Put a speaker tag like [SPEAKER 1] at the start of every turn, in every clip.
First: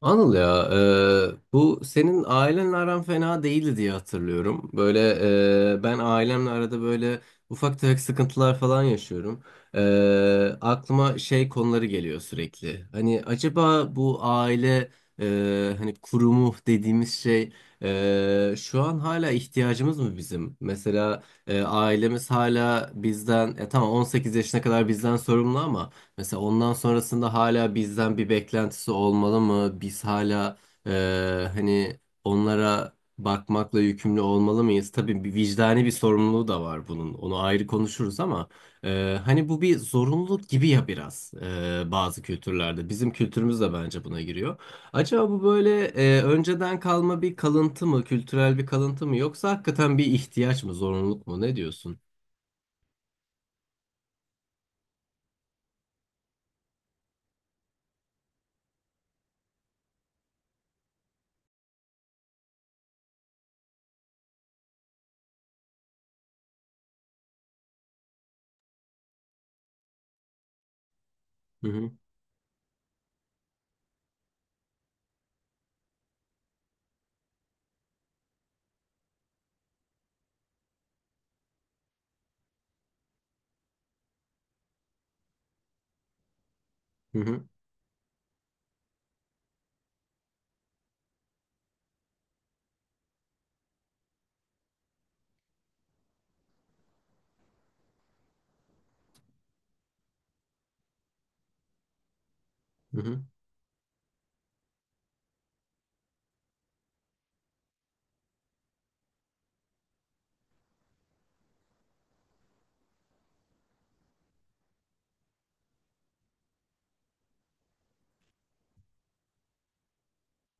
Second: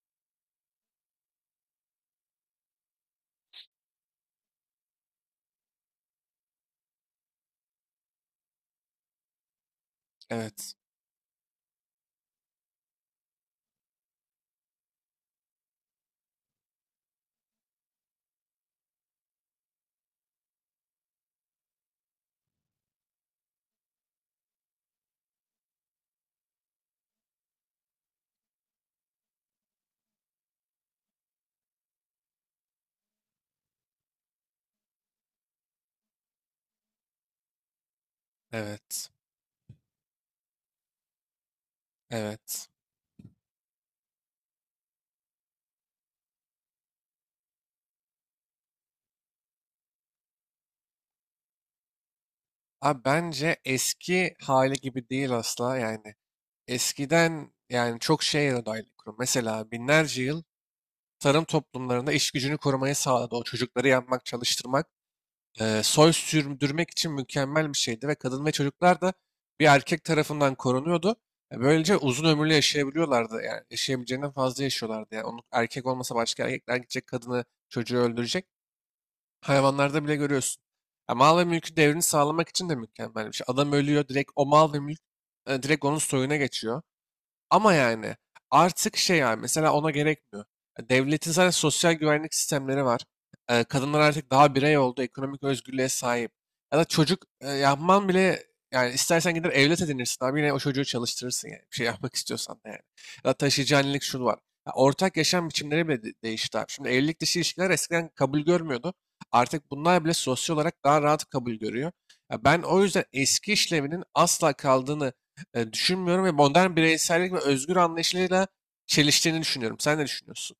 [SPEAKER 1] Anıl ya, bu senin ailenle aran fena değildi diye hatırlıyorum. Böyle ben ailemle arada böyle ufak tefek sıkıntılar falan yaşıyorum. E,
[SPEAKER 2] Evet,
[SPEAKER 1] Aklıma şey konuları geliyor sürekli. Hani acaba bu aile hani kurumu dediğimiz şey şu an hala ihtiyacımız mı bizim? Mesela ailemiz hala bizden, tamam 18 yaşına kadar bizden sorumlu ama. Mesela ondan sonrasında hala bizden bir beklentisi olmalı mı? Biz hala e, hani onlara bakmakla yükümlü olmalı mıyız? Tabii bir vicdani bir sorumluluğu da var bunun. Onu ayrı konuşuruz ama
[SPEAKER 2] evet,
[SPEAKER 1] hani bu bir zorunluluk gibi ya biraz bazı
[SPEAKER 2] evet.
[SPEAKER 1] kültürlerde. Bizim kültürümüz de bence buna giriyor. Acaba bu böyle önceden kalma bir kalıntı mı, kültürel bir kalıntı mı yoksa hakikaten bir ihtiyaç mı, zorunluluk mu? Ne diyorsun?
[SPEAKER 2] Abi bence eski hali gibi değil asla yani. Eskiden yani çok şeye dair kurum. Mesela binlerce yıl tarım toplumlarında iş gücünü korumayı sağladı. O çocukları yapmak, çalıştırmak, soy sürdürmek için mükemmel bir şeydi ve kadın ve çocuklar da bir erkek tarafından korunuyordu.
[SPEAKER 1] Hı hı,
[SPEAKER 2] Böylece uzun ömürlü yaşayabiliyorlardı. Yani yaşayabileceğinden fazla yaşıyorlardı. Yani onun erkek olmasa başka erkekler gidecek kadını, çocuğu öldürecek. Hayvanlarda bile görüyorsun. Ya mal ve mülkün devrini sağlamak için de mükemmel bir şey. Adam ölüyor direkt o mal ve mülk direkt onun soyuna geçiyor.
[SPEAKER 1] hı hı,
[SPEAKER 2] Ama yani artık şey yani mesela ona gerekmiyor. Ya Devletin zaten sosyal güvenlik sistemleri var. Kadınlar artık daha birey oldu, ekonomik özgürlüğe sahip. Ya da çocuk yapman bile yani istersen gider evlat edinirsin abi yine o çocuğu çalıştırırsın yani. Bir şey yapmak istiyorsan da yani.
[SPEAKER 1] hı hı.
[SPEAKER 2] Ya da taşıyıcı annelik şu var. Ya ortak yaşam biçimleri bile değişti abi. Şimdi evlilik dışı ilişkiler eskiden kabul görmüyordu. Artık bunlar bile sosyal olarak daha rahat kabul görüyor. Ya ben o yüzden eski işlevinin asla kaldığını düşünmüyorum ve modern bireysellik ve özgür anlayışıyla çeliştiğini düşünüyorum. Sen ne düşünüyorsun?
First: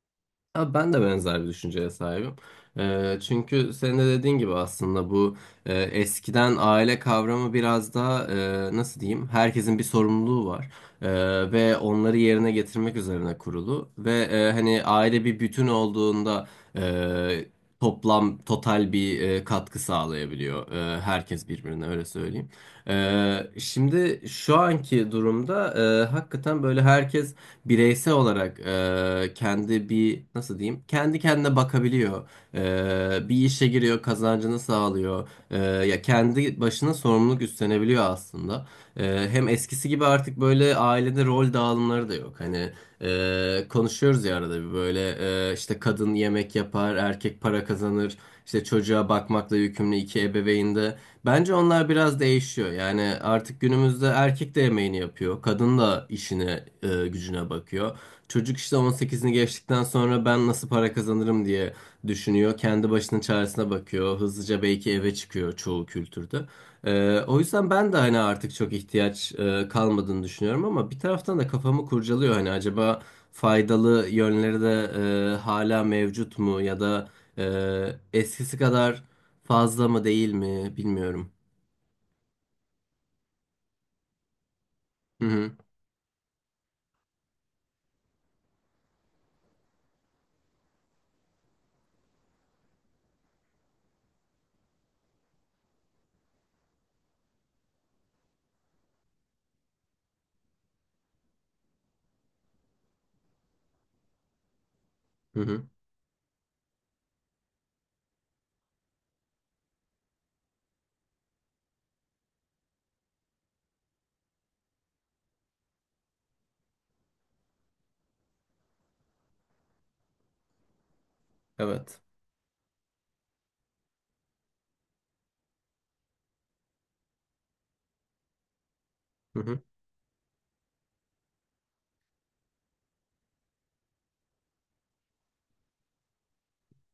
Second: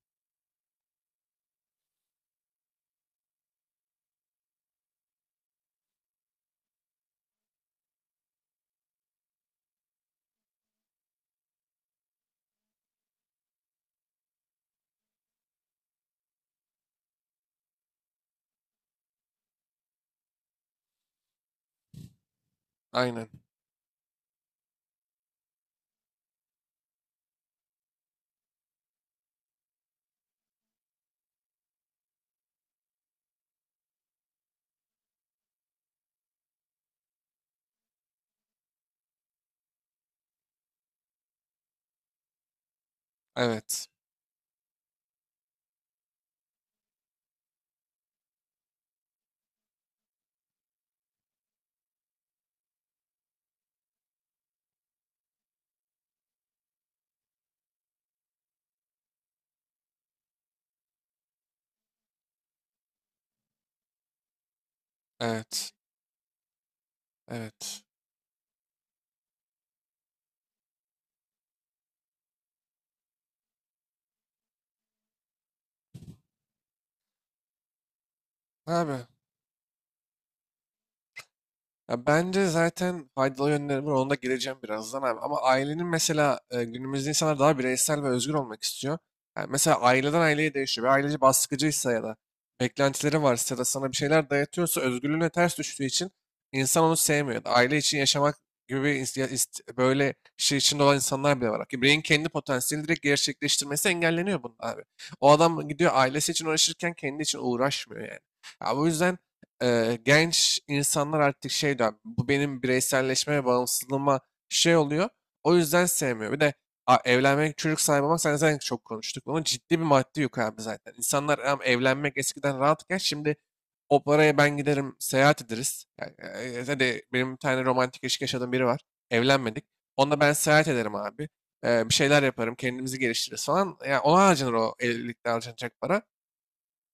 [SPEAKER 1] Abi ben de benzer bir düşünceye sahibim. Çünkü senin de dediğin gibi aslında bu eskiden aile kavramı biraz daha nasıl diyeyim, herkesin bir sorumluluğu var E, ve onları yerine getirmek üzerine kurulu ve hani aile bir bütün olduğunda e, toplam total bir katkı sağlayabiliyor, herkes birbirine, öyle söyleyeyim.
[SPEAKER 2] Aynen.
[SPEAKER 1] Şimdi şu anki durumda hakikaten böyle herkes bireysel olarak kendi bir, nasıl diyeyim, kendi kendine bakabiliyor. Bir işe giriyor, kazancını sağlıyor. Ya kendi başına sorumluluk üstlenebiliyor aslında. Hem eskisi gibi artık böyle ailede rol dağılımları da yok. Hani
[SPEAKER 2] Evet.
[SPEAKER 1] konuşuyoruz ya arada bir böyle işte kadın yemek yapar, erkek para kazanır. İşte çocuğa bakmakla yükümlü iki ebeveyn de. Bence onlar biraz değişiyor. Yani artık günümüzde erkek de yemeğini yapıyor. Kadın da işine, gücüne bakıyor. Çocuk işte 18'ini geçtikten sonra ben nasıl para kazanırım diye düşünüyor. Kendi başının çaresine bakıyor. Hızlıca belki eve çıkıyor
[SPEAKER 2] Evet.
[SPEAKER 1] çoğu kültürde. O yüzden
[SPEAKER 2] Evet.
[SPEAKER 1] ben de hani artık çok ihtiyaç kalmadığını düşünüyorum ama bir taraftan da kafamı kurcalıyor. Hani acaba faydalı yönleri de hala mevcut mu ya da e, eskisi
[SPEAKER 2] Abi.
[SPEAKER 1] kadar fazla mı değil mi bilmiyorum.
[SPEAKER 2] Ya bence zaten faydalı yönleri var. Ona da gireceğim birazdan abi.
[SPEAKER 1] Hı
[SPEAKER 2] Ama
[SPEAKER 1] hı.
[SPEAKER 2] ailenin mesela günümüzde insanlar daha bireysel ve özgür olmak istiyor. Yani mesela aileden aileye değişiyor. Bir aileci baskıcıysa ya da beklentileri varsa ya da sana bir şeyler dayatıyorsa özgürlüğüne ters düştüğü için insan onu sevmiyor. Aile için yaşamak gibi bir böyle şey içinde olan insanlar bile var. Ki bireyin kendi potansiyelini direkt gerçekleştirmesi engelleniyor bunun abi. O
[SPEAKER 1] Hı hı.
[SPEAKER 2] adam gidiyor ailesi için uğraşırken kendi için uğraşmıyor yani. Ya bu yüzden genç insanlar artık şey diyor, bu benim bireyselleşme ve bağımsızlığıma şey oluyor. O yüzden sevmiyor. Bir de evlenmek, çocuk sahibi olmak sen zaten çok konuştuk. Bunun ciddi bir maddi yük abi zaten. İnsanlar
[SPEAKER 1] Evet.
[SPEAKER 2] evlenmek eskiden rahatken şimdi o paraya ben giderim seyahat ederiz. Yani, hadi benim bir tane romantik ilişki yaşadığım biri var.
[SPEAKER 1] Hı hı.
[SPEAKER 2] Evlenmedik. Onunla ben seyahat ederim abi. Bir şeyler yaparım, kendimizi geliştiririz falan. Yani ona harcanır o evlilikte harcanacak para.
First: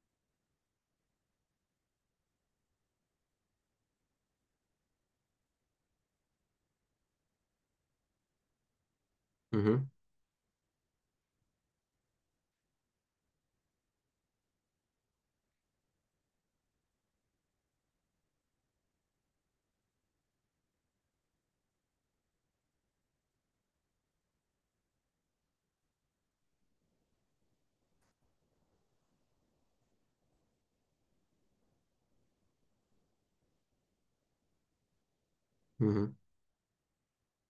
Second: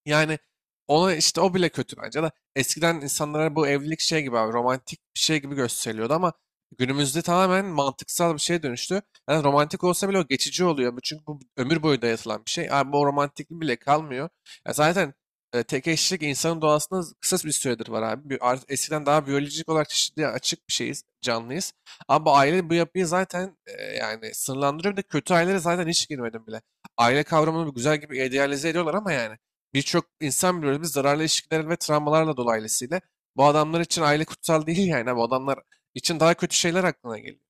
[SPEAKER 2] Yani ona işte o bile kötü bence de. Eskiden insanlara bu evlilik şey gibi abi romantik bir şey gibi gösteriliyordu ama günümüzde tamamen mantıksal bir şeye dönüştü. Yani
[SPEAKER 1] Hı hı.
[SPEAKER 2] romantik olsa bile o geçici oluyor. Bu çünkü bu ömür boyu dayatılan bir şey. Abi bu romantiklik bile kalmıyor. Ya zaten tek eşlik insanın doğasında kısa bir süredir var abi. Eskiden daha biyolojik olarak çeşitliğe açık bir şeyiz, canlıyız. Ama bu aile bu yapıyı zaten yani sınırlandırıyor. Bir de kötü ailelere zaten hiç girmedim bile. Aile kavramını güzel gibi idealize ediyorlar ama yani. Birçok insan biliyoruz biz zararlı ilişkiler ve travmalarla dolayısıyla bu adamlar için aile kutsal değil yani. Bu adamlar
[SPEAKER 1] Hı hı.
[SPEAKER 2] için daha kötü şeyler aklına geliyor.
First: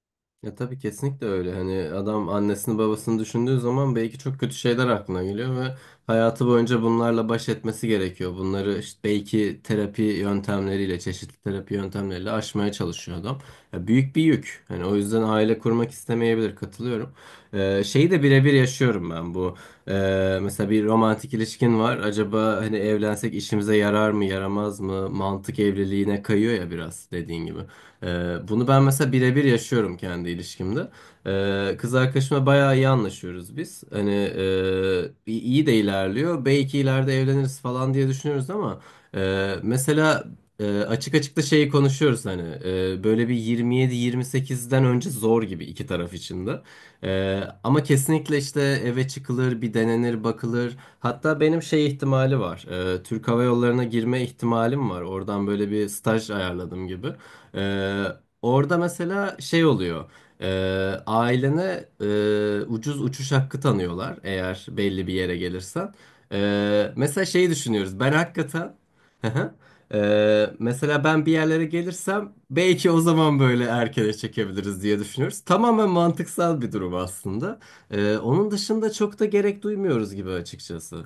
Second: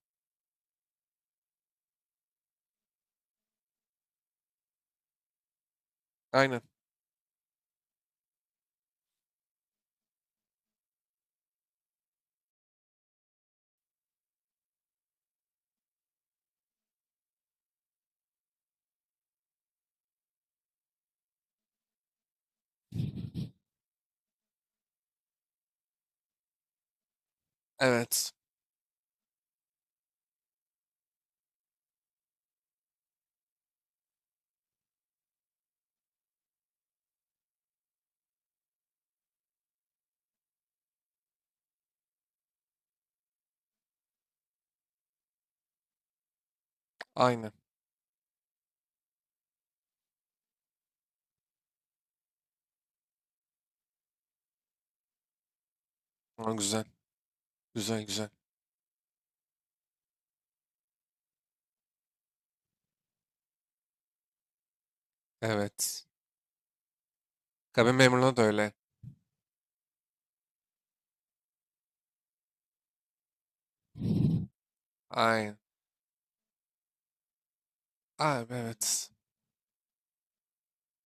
[SPEAKER 1] Ya tabii kesinlikle öyle. Hani adam annesini babasını düşündüğü zaman belki çok kötü şeyler aklına geliyor ve hayatı
[SPEAKER 2] Aynen.
[SPEAKER 1] boyunca bunlarla baş etmesi gerekiyor. Bunları işte belki terapi yöntemleriyle, çeşitli terapi yöntemleriyle aşmaya çalışıyor adam. Ya büyük bir yük. Hani o yüzden aile kurmak istemeyebilir. Katılıyorum. Şeyi de birebir yaşıyorum ben bu. Mesela bir romantik ilişkin var. Acaba hani evlensek işimize yarar mı, yaramaz mı? Mantık evliliğine kayıyor ya biraz dediğin gibi.
[SPEAKER 2] Evet.
[SPEAKER 1] Bunu ben mesela birebir yaşıyorum kendi ilişkimde. Kız arkadaşımla bayağı iyi anlaşıyoruz biz. Hani iyi iyi de ilerliyor. Belki ileride evleniriz falan diye düşünüyoruz ama mesela açık açık da şeyi konuşuyoruz, hani böyle bir 27-28'den önce zor gibi iki taraf için de.
[SPEAKER 2] Aynen.
[SPEAKER 1] Ama kesinlikle işte eve çıkılır, bir denenir, bakılır. Hatta benim şey ihtimali var. Türk Hava Yolları'na girme ihtimalim var. Oradan böyle bir staj
[SPEAKER 2] Aa, güzel.
[SPEAKER 1] ayarladım gibi. Ee,
[SPEAKER 2] Güzel, güzel.
[SPEAKER 1] Orada mesela şey oluyor. Ee, Ailene ucuz uçuş hakkı tanıyorlar, eğer belli bir yere gelirsen.
[SPEAKER 2] Evet.
[SPEAKER 1] Mesela şeyi
[SPEAKER 2] Kabin
[SPEAKER 1] düşünüyoruz. Ben
[SPEAKER 2] memuruna da öyle.
[SPEAKER 1] hakikaten. Mesela ben bir yerlere gelirsem belki o zaman böyle erkene çekebiliriz diye düşünüyoruz.
[SPEAKER 2] Aynen.
[SPEAKER 1] Tamamen mantıksal bir durum aslında. Onun
[SPEAKER 2] Abi,
[SPEAKER 1] dışında
[SPEAKER 2] evet.
[SPEAKER 1] çok da gerek duymuyoruz gibi açıkçası.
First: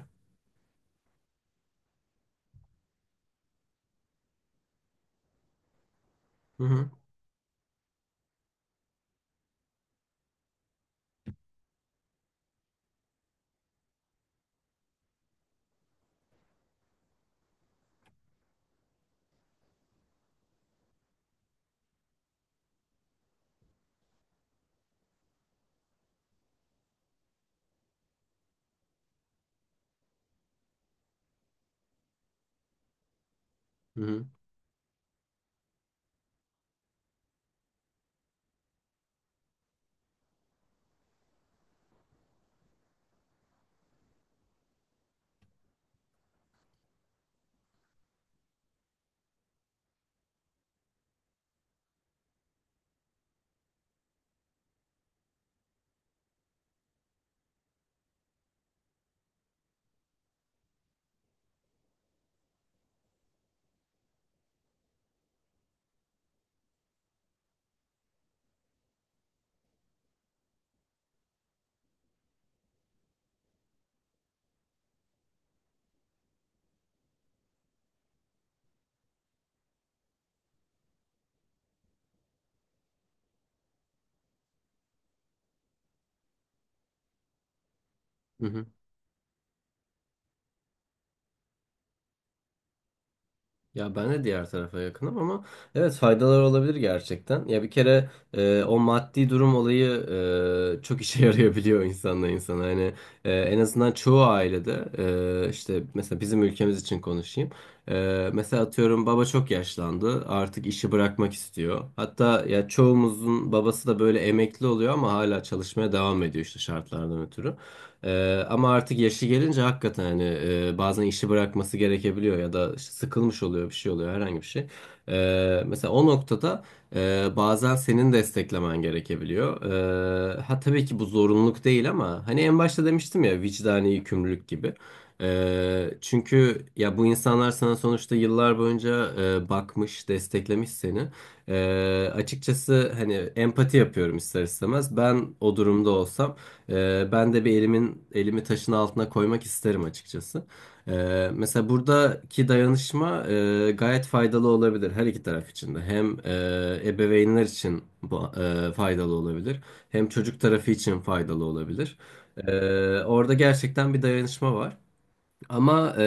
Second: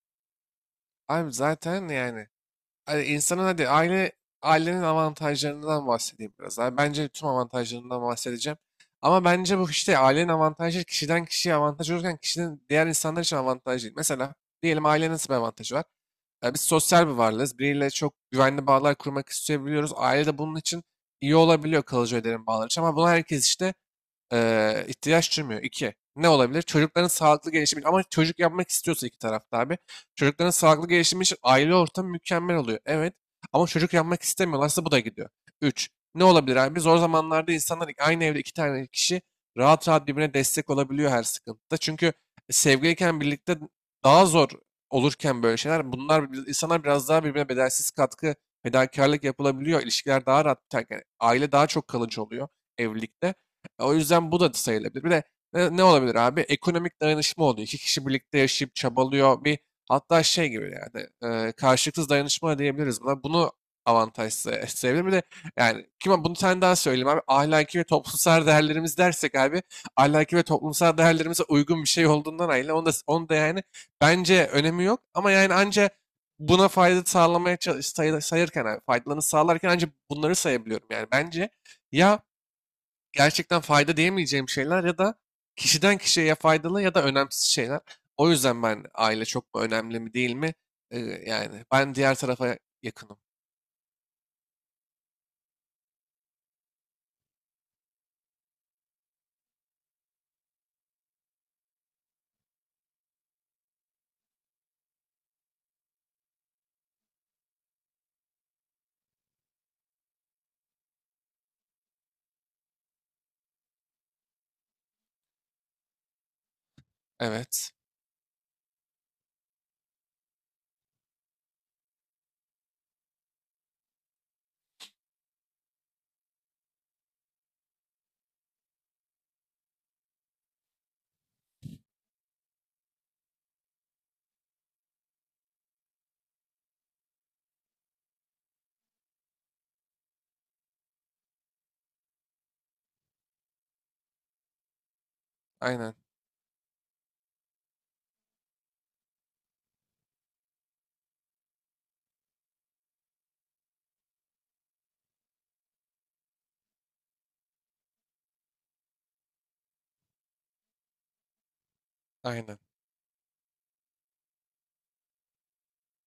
[SPEAKER 2] Abi zaten yani hani insanın hadi ailenin avantajlarından bahsedeyim biraz.
[SPEAKER 1] Hı
[SPEAKER 2] Abi.
[SPEAKER 1] hı.
[SPEAKER 2] Bence tüm avantajlarından bahsedeceğim. Ama bence bu işte ailenin avantajı kişiden kişiye avantaj olurken kişinin diğer insanlar için avantaj değil. Mesela diyelim ailenin nasıl bir avantajı var? Ya biz sosyal bir varlığız. Biriyle çok güvenli bağlar kurmak isteyebiliyoruz. Aile de bunun için iyi olabiliyor kalıcı öderim bağlar için. Ama bunu herkes işte ihtiyaç duymuyor. İki, ne olabilir? Çocukların sağlıklı gelişimi için, ama çocuk yapmak istiyorsa iki tarafta abi. Çocukların sağlıklı gelişimi için aile ortamı mükemmel oluyor. Evet, ama çocuk
[SPEAKER 1] Hı
[SPEAKER 2] yapmak
[SPEAKER 1] hı.
[SPEAKER 2] istemiyorlarsa bu da gidiyor. Üç, ne olabilir abi? Zor zamanlarda insanlar aynı evde iki tane kişi rahat rahat birbirine destek olabiliyor her sıkıntıda. Çünkü sevgiliyken birlikte daha zor olurken böyle şeyler bunlar insanlar biraz daha birbirine bedelsiz katkı, fedakarlık yapılabiliyor. İlişkiler daha rahat biterken aile daha çok kalıcı oluyor evlilikte. O yüzden bu da sayılabilir. Bir de ne olabilir abi? Ekonomik dayanışma oluyor. İki kişi birlikte yaşayıp çabalıyor. Bir hatta şey gibi yani karşılıksız dayanışma diyebiliriz buna. Bunu avantaj sayabilir. Bir de yani kime bunu bir tane daha söyleyeyim abi. Ahlaki ve toplumsal değerlerimiz dersek abi ahlaki ve toplumsal değerlerimize uygun bir şey olduğundan ayrı. Onu da yani bence önemi yok ama yani anca buna fayda sağlamaya sayırken abi, faydalarını sağlarken ancak bunları sayabiliyorum. Yani bence ya gerçekten fayda diyemeyeceğim şeyler ya da kişiden kişiye ya faydalı ya da önemsiz şeyler. O
[SPEAKER 1] Hı
[SPEAKER 2] yüzden
[SPEAKER 1] hı.
[SPEAKER 2] ben aile çok mu önemli mi değil mi? Ee, Yani ben diğer tarafa yakınım.
[SPEAKER 1] Ya ben de diğer tarafa yakınım ama evet, faydalar olabilir gerçekten. Ya bir kere o maddi durum olayı çok işe yarayabiliyor insanla insana. Hani en azından çoğu ailede işte mesela bizim ülkemiz için konuşayım. Mesela atıyorum, baba çok yaşlandı, artık işi bırakmak istiyor. Hatta ya çoğumuzun babası da böyle emekli oluyor ama hala çalışmaya devam ediyor işte, şartlardan ötürü.
[SPEAKER 2] Evet.
[SPEAKER 1] Ama artık yaşı gelince hakikaten hani bazen işi bırakması gerekebiliyor ya da işte sıkılmış oluyor, bir şey oluyor, herhangi bir şey. Mesela o noktada bazen senin desteklemen gerekebiliyor. Ha, tabii ki bu zorunluluk değil ama hani en başta demiştim ya, vicdani yükümlülük gibi. Çünkü ya bu insanlar sana sonuçta yıllar boyunca bakmış, desteklemiş seni. Açıkçası hani empati yapıyorum ister istemez. Ben o durumda
[SPEAKER 2] Aynen.
[SPEAKER 1] olsam. Ben de bir elimi taşın altına koymak isterim açıkçası. Mesela buradaki dayanışma gayet faydalı olabilir her iki taraf için de. Hem ebeveynler için bu faydalı olabilir, hem çocuk tarafı için faydalı olabilir.
[SPEAKER 2] Aynen.
[SPEAKER 1] Orada gerçekten bir dayanışma var. Ama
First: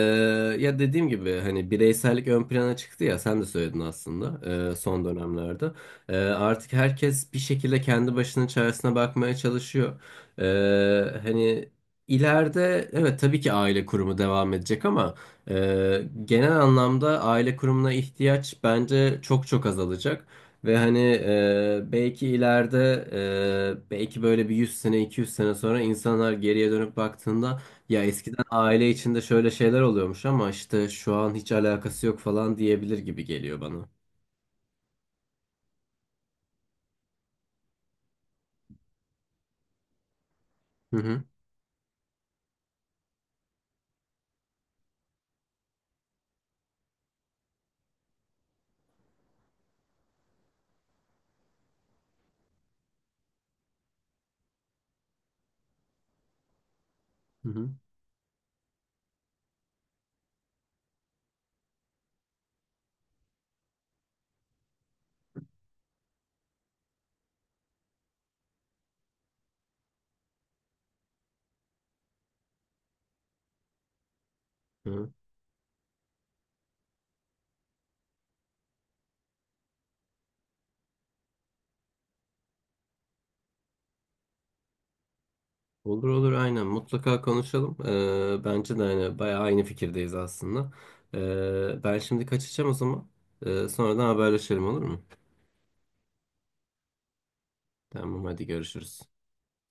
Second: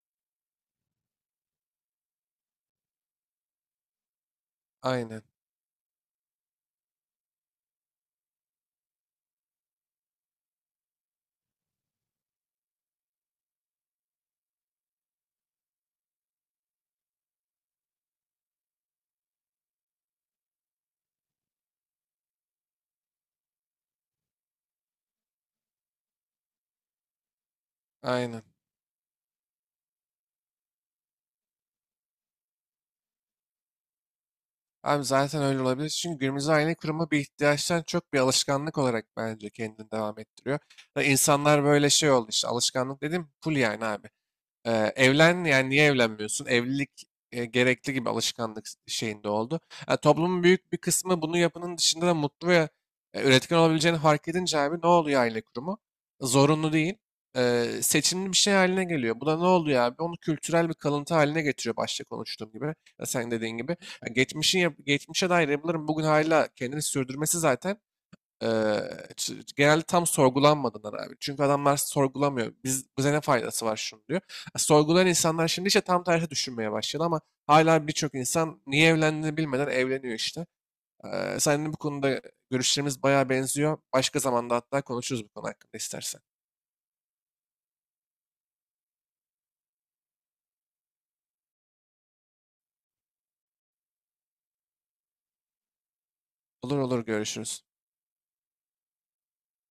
[SPEAKER 1] ya dediğim gibi, hani bireysellik ön plana çıktı ya, sen de söyledin aslında son
[SPEAKER 2] Aynen.
[SPEAKER 1] dönemlerde. Artık herkes bir şekilde kendi başının çaresine bakmaya çalışıyor. E, Hani ileride evet, tabii ki aile kurumu devam edecek ama genel anlamda aile kurumuna ihtiyaç bence çok çok azalacak. Ve hani belki ileride belki böyle bir 100 sene 200 sene sonra insanlar geriye dönüp baktığında, ya
[SPEAKER 2] Aynen.
[SPEAKER 1] eskiden aile içinde şöyle şeyler oluyormuş ama işte şu an hiç alakası yok falan diyebilir gibi geliyor bana.
[SPEAKER 2] Abi zaten öyle olabilir. Çünkü günümüzde aile kurma bir ihtiyaçtan çok bir alışkanlık olarak bence kendini devam ettiriyor.
[SPEAKER 1] Hı
[SPEAKER 2] Ve
[SPEAKER 1] hı.
[SPEAKER 2] insanlar böyle şey oldu işte alışkanlık dedim full yani abi. Evlen yani niye evlenmiyorsun? Evlilik gerekli gibi alışkanlık şeyinde oldu. Yani toplumun büyük bir kısmı bunu yapının dışında da mutlu ve üretken olabileceğini fark edince abi ne oluyor aile kurumu? Zorunlu değil.
[SPEAKER 1] Hı hı.
[SPEAKER 2] Seçimli bir şey haline geliyor. Bu da ne oluyor abi? Onu kültürel bir kalıntı haline getiriyor başta konuştuğum gibi. Ya sen dediğin gibi. Ya geçmişe dair yapıların bugün hala kendini sürdürmesi zaten Eee, genelde tam sorgulanmadığından abi. Çünkü adamlar sorgulamıyor. Biz, bize ne faydası var şunu diyor. Sorgulayan
[SPEAKER 1] Hı.
[SPEAKER 2] insanlar şimdi işte tam tersi düşünmeye başladı ama hala birçok insan niye evlendiğini bilmeden evleniyor işte. Seninle bu konuda görüşlerimiz bayağı benziyor. Başka zamanda hatta konuşuruz bu konu hakkında
[SPEAKER 1] Olur
[SPEAKER 2] istersen.
[SPEAKER 1] olur, aynen, mutlaka konuşalım. Bence de hani bayağı aynı fikirdeyiz aslında. Ben şimdi kaçacağım o zaman. Sonradan haberleşelim, olur mu?
[SPEAKER 2] Olur, olur, görüşürüz.
[SPEAKER 1] Tamam, hadi görüşürüz.